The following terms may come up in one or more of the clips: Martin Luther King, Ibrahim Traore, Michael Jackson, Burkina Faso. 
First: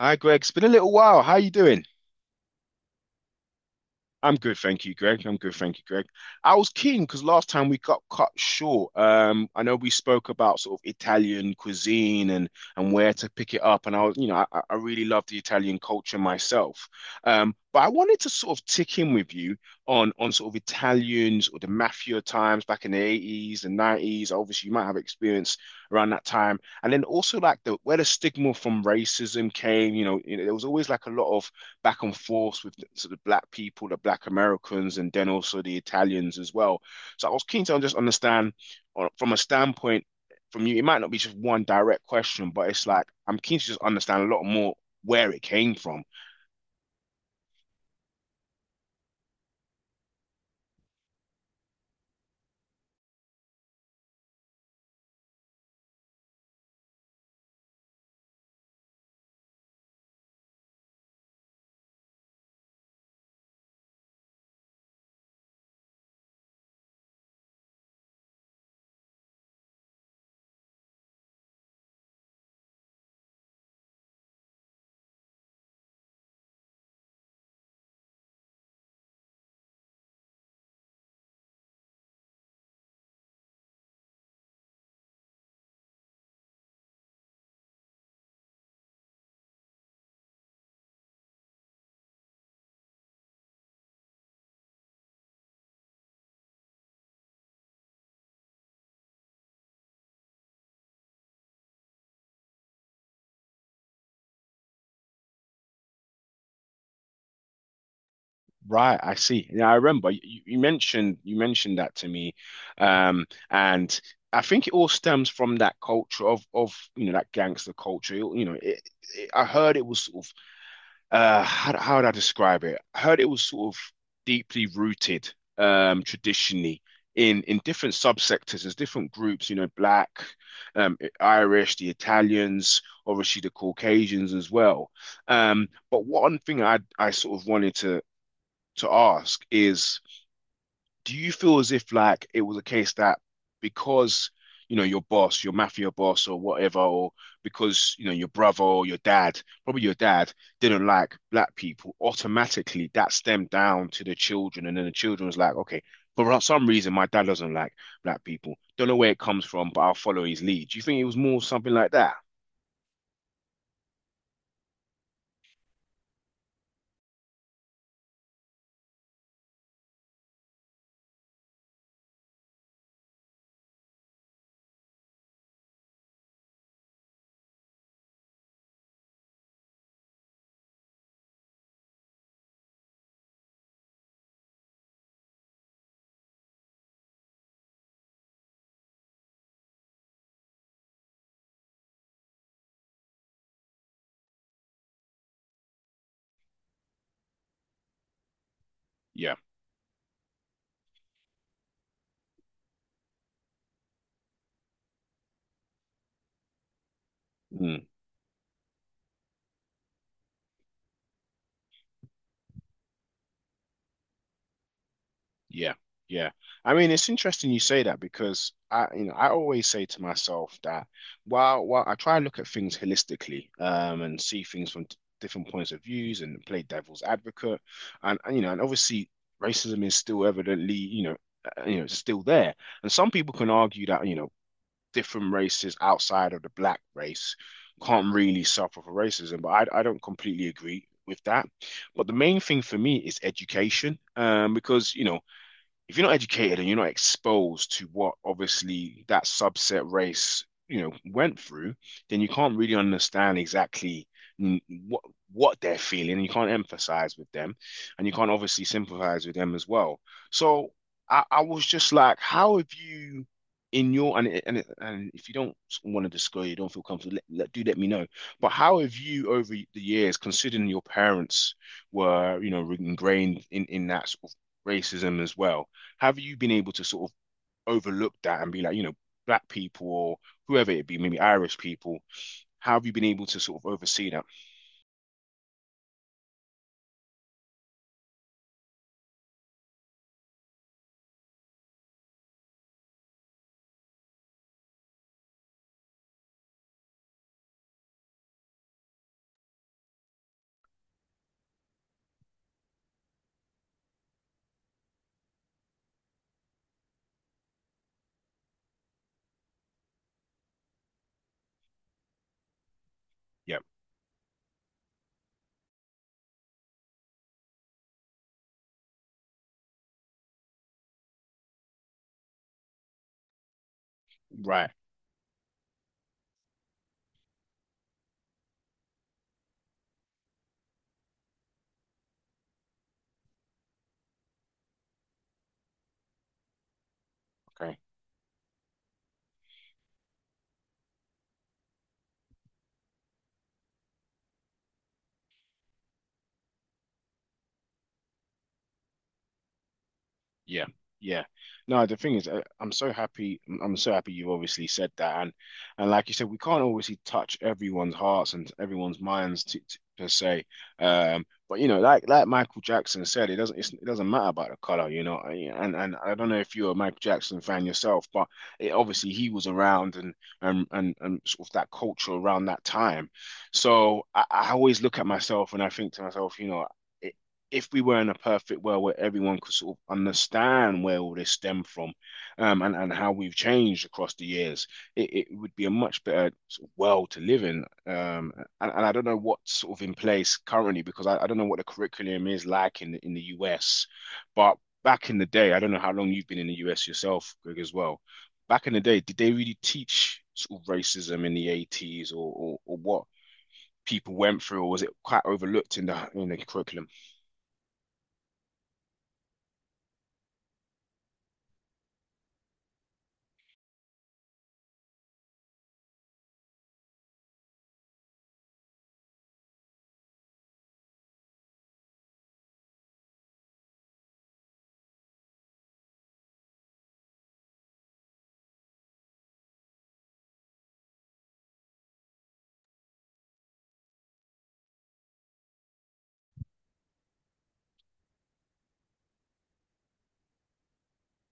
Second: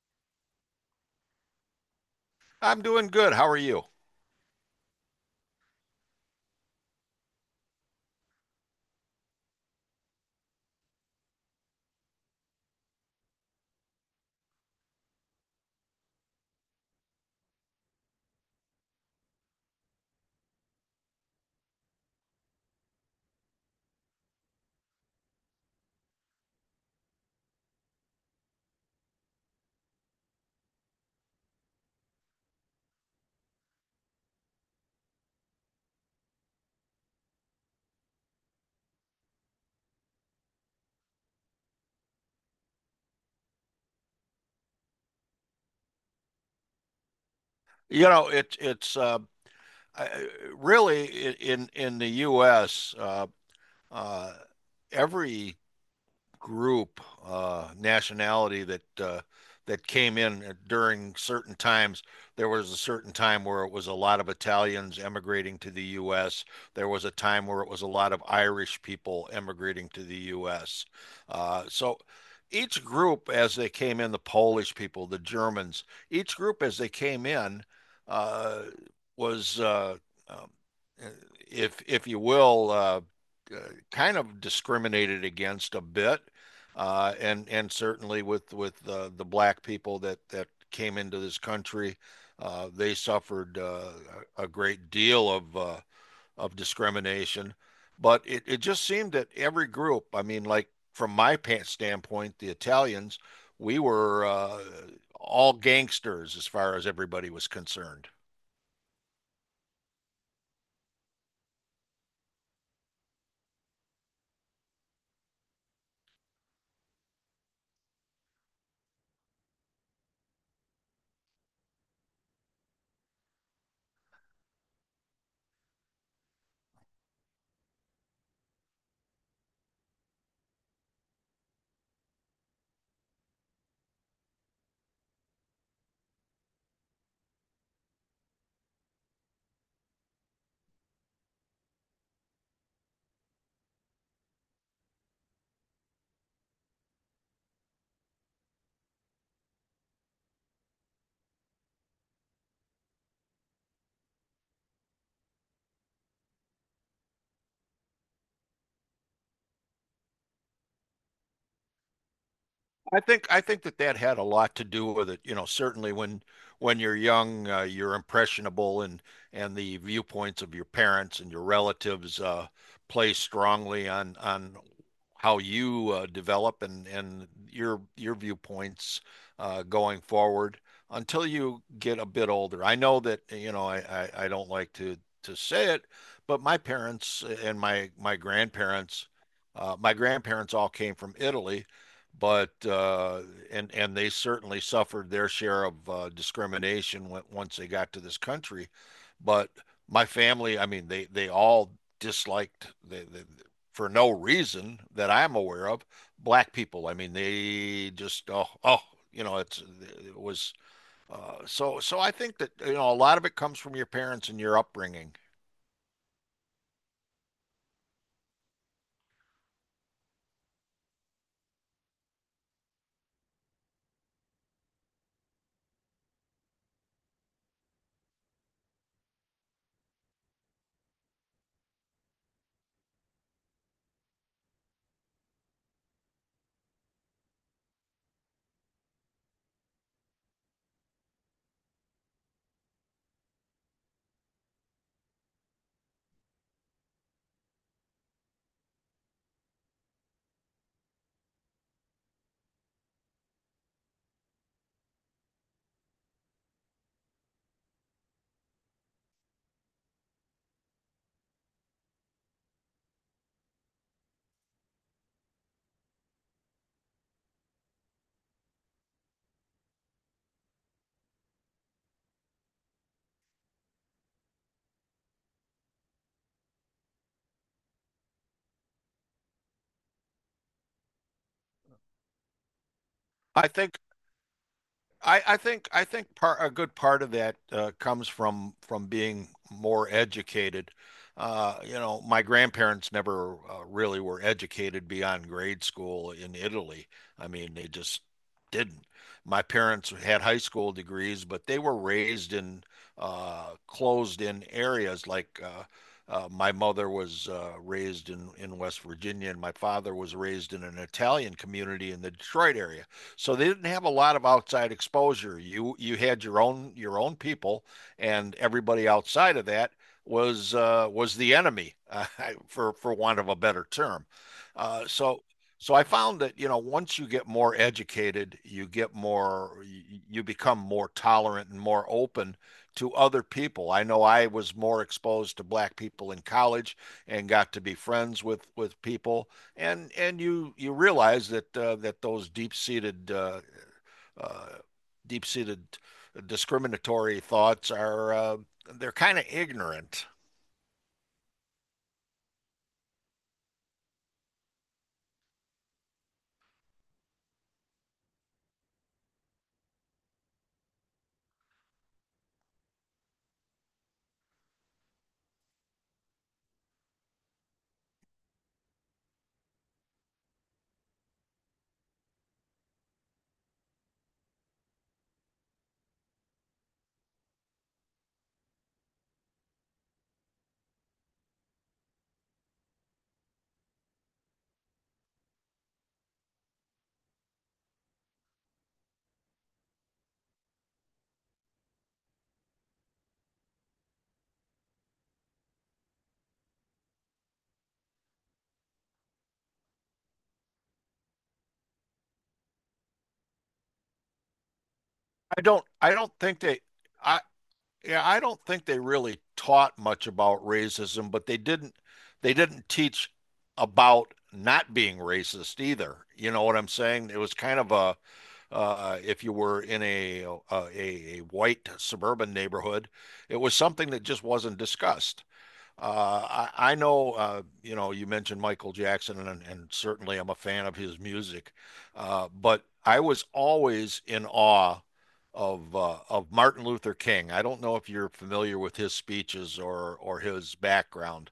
Hi, Greg. It's been a little while. How you doing? I'm doing good. How are you? I'm good, thank you, Greg. I was keen because last time we got cut short. I know we spoke about sort of Italian cuisine and where to pick it up, and I was, you know, I really love the Italian culture myself. But I wanted to sort of tick in with you on sort of Italians or the mafia times back in the 80s and 90s. Obviously, you might have experience around that time, and then also like the where the stigma from racism came. You know, there was always like a lot of back and forth with sort of black people, the black Americans, and then also the Italians as well. So I was keen to just understand from a standpoint from you. It might not be just one direct question, but it's like I'm keen to just understand a lot more where it came from. You know, it's I- really in the U.S. Uh, every group nationality that came in during certain times. There was a certain time where it was a lot of Italians emigrating to the U.S. There was a time where it was a lot of Irish people emigrating to the U.S. So each group, as they came in, the Polish people, the Germans, each group as they came in uh, was, uh, um, if you will, Uh, kind of discriminated against a bit, and certainly with the black people that came into this country. They suffered a great deal of discrimination. But it just seemed that every group, I mean, like from my standpoint, the Italians, we were all gangsters as far as everybody was concerned. Right, I see. Yeah, I remember you mentioned that to me, and I think it all stems from that culture of you know that gangster culture. You know, I heard it was sort of how would I describe it? I heard it was sort of deeply rooted, um, traditionally, in different subsectors as different groups, you know, black, um, Irish, the Italians, obviously the Caucasians as well. But one thing I sort of wanted to ask is, do you feel as if like it was a case that, because you know your boss, your mafia boss or whatever, or because you know your brother or your dad, probably your dad didn't like black people, automatically that stemmed down to the children, and then the children was like, okay, for some reason my dad doesn't like black people. Don't know where it comes from, but I'll follow his lead. Do you think it was more something like that? I think that that had a lot to do with it. You know, certainly when you're young, you're impressionable, and the viewpoints of your parents and your relatives play strongly on how you develop and your viewpoints, going forward until you get a bit older. I know that you know I don't like to say it, but my parents and my my grandparents all came from Italy, but and they certainly suffered their share of discrimination when, once they got to this country. Yeah. But my family, I mean, they all disliked for no reason that I'm aware of, black people. I mean, Hmm. they just you know, it's it was, so I think that you know a lot of it comes from your parents and your upbringing. Yeah, yeah. I mean, it's interesting you say that because, I, you know, I always say to myself that while I try and look at things holistically, and see things from different points of views and play devil's advocate, and you know, and obviously racism is still evidently, you know, it's still there. And some people can argue that, you know, different races outside of the black race can't really suffer for racism, but I don't completely agree with that. But the main thing for me is education, because you know if you're not educated and you're not exposed to what obviously that subset race, you know, went through, then you can't really understand exactly mm, what they're feeling. And you can't empathise with them, and you can't obviously sympathize with them as well. So I was just like, how have you? In your, and if you don't want to disclose, you don't feel comfortable, do let me know. But how have you, over the years, considering your parents were, you know, ingrained in that sort of racism as well, have you been able to sort of overlook that and be like, you know, black people or whoever it be, maybe Irish people, how have you been able to I sort of think oversee that? I think part a good part of that comes from being more educated. You know, my grandparents never really were educated beyond grade school in Italy. I mean, they just didn't. My parents had high school degrees, but they were raised in, closed-in areas. Like, my mother was raised in West Virginia, and my father was raised in an Italian community in the Detroit area. So they Yeah, didn't have a lot of outside exposure. You had your own people, and everybody outside of that was, was the enemy, for want of a better term. right. Uh, so so I found that you know once you get more educated, you get more you you become more tolerant and more open to other people. I know I was more exposed to black people in college and got to be Okay. friends with people, and you realize that those deep seated uh, deep seated discriminatory thoughts are they're kind of ignorant. Yeah, yeah. No, the thing is, I'm so happy. I'm so happy you obviously said that. And like you said, we can't obviously touch everyone's hearts and everyone's minds to per se. But you know, like Michael Jackson said, it doesn't matter about the color, you know. And I don't know if you're a Michael Jackson fan yourself, but obviously he was around, and and sort of that culture around that time. So I always look at myself and I think to myself, you know, if we were in a perfect world where everyone could sort of understand where all this stemmed from, and how we've changed across the years, it would be a much better sort of world to live in. And I don't know what's sort of in place currently because I don't know what the curriculum is like in in the US. But back in the day, I don't know how long you've been in the US yourself, Greg, as well. Back in the day, did they really teach sort of racism in the 80s or what people went through, or was it quite overlooked I don't in the think they curriculum? I yeah I don't think they really taught much about racism, but they didn't teach about not being racist either. You know what I'm saying? It was kind of a, if you were in a white suburban neighborhood, it was something that just wasn't discussed. I know, you know, you mentioned Michael Jackson, and certainly I'm a fan of his music, but I was always in awe of Martin Luther King. I don't know if you're familiar with his speeches or his background,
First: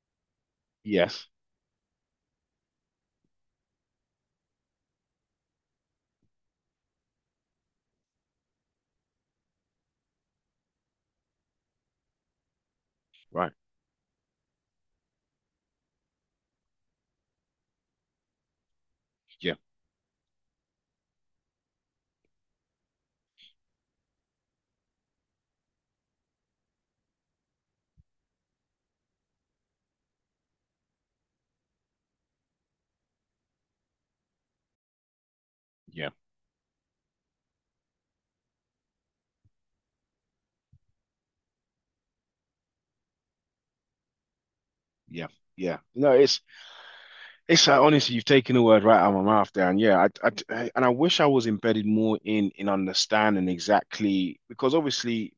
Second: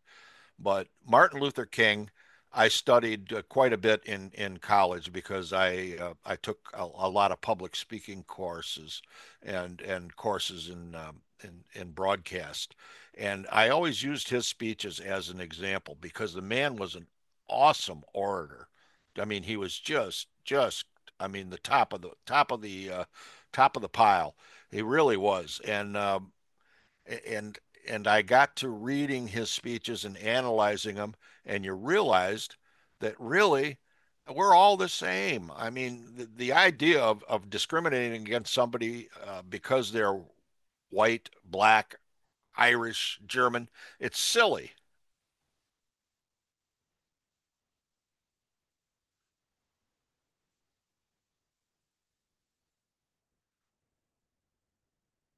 but Yes. Martin Luther King, I studied quite a bit in college because I took a lot of public speaking courses and courses in broadcast, and Right. I always used his speeches as an example because the man was an awesome orator. I mean, Yeah. he was just I mean the top of the top of the top of the pile. He really was, and and and I got to reading his speeches and analyzing them, and you realized that really we're all the same. I Yeah. mean, the idea of discriminating against somebody because they're white, black, Irish, German, it's silly. Yeah. Yeah. No, it's honestly, you've taken the word right out of my mouth there, and yeah, and I wish I was embedded more in understanding exactly because obviously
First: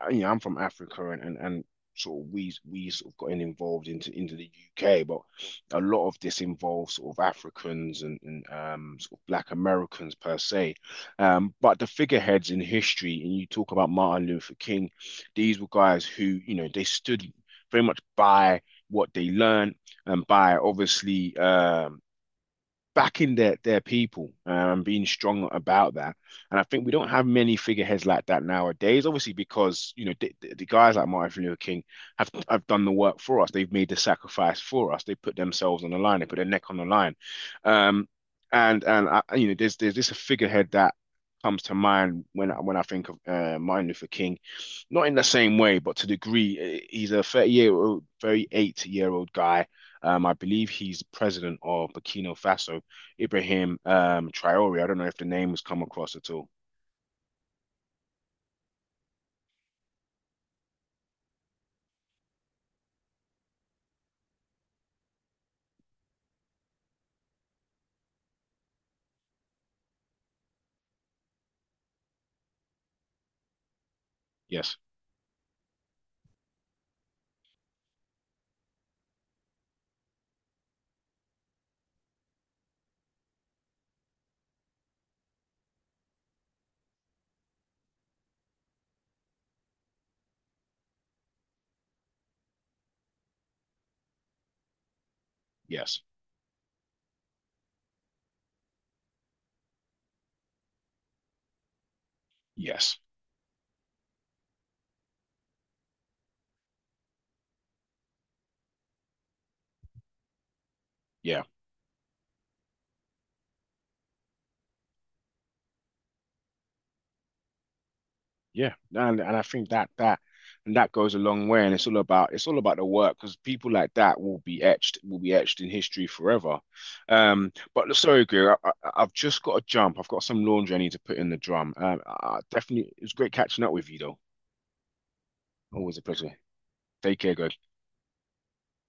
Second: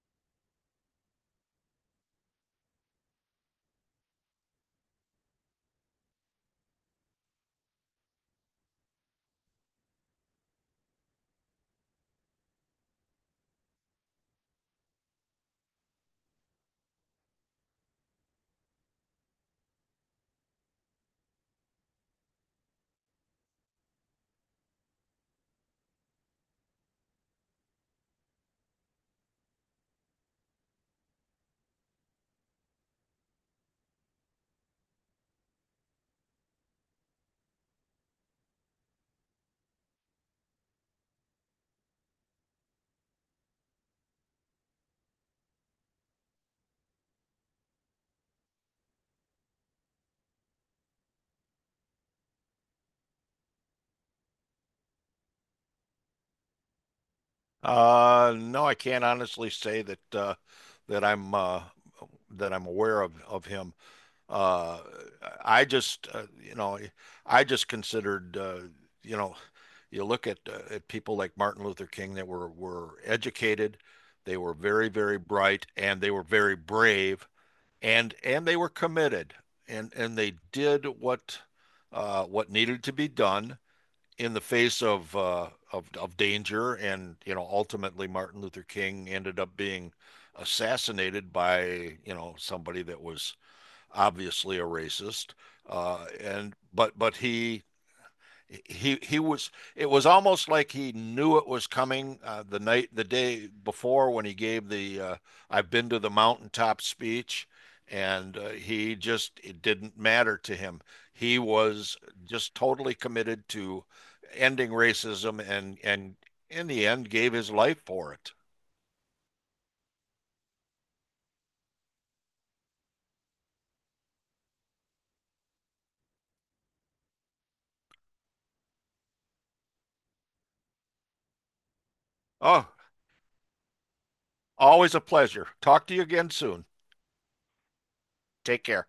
you know, I'm from Africa, and and sort of we sort of gotten involved into the UK, but a lot of this involves sort of Africans and, um, sort of Black Americans per se. But the figureheads in history, and you talk about Martin Luther King, these were guys who, you know, they stood very much by what they learned and by obviously, um, backing their people, and being strong about that. And I think we don't have many figureheads like that nowadays. Obviously, because you know the guys like Martin Luther King have done the work for us. They've made the sacrifice for us. They put themselves on the line. They put their neck on the line. Um, and I, you know, there's this figurehead that comes to mind when I think of Martin Luther King, not in the same way, but to the degree. He's a 38-year-old guy. I believe he's president of Burkina Faso, Ibrahim, Traore. I don't know if the name has come across at all. No, I can't honestly say that I'm uh, that I'm aware of him. Uh, I just, you know, I just considered, you know, you look at people like Martin Luther King that were educated, they were Yes, very, very bright, and they were very brave, and they were committed, and they did what needed to be done in the face of danger. And you know, ultimately Martin Luther King ended up being assassinated by, you know, somebody that was obviously a racist, yes, and but he was, it was almost like he knew it was coming, yes, the day before when he gave the, I've been to the mountaintop speech. And he just, it didn't matter to him. He yeah, was just totally committed to ending racism and in the end gave his life for it. yeah. No, and I think that and that goes a long way. And it's all about, the work, because people like that will be etched, in history forever. But sorry, Greer, I've just got to jump. I've got some laundry I need to put in the drum. I oh definitely, it was great catching up with you though. Always a pleasure. Talk to Always a you again pleasure. soon. Take care, guys. Take care.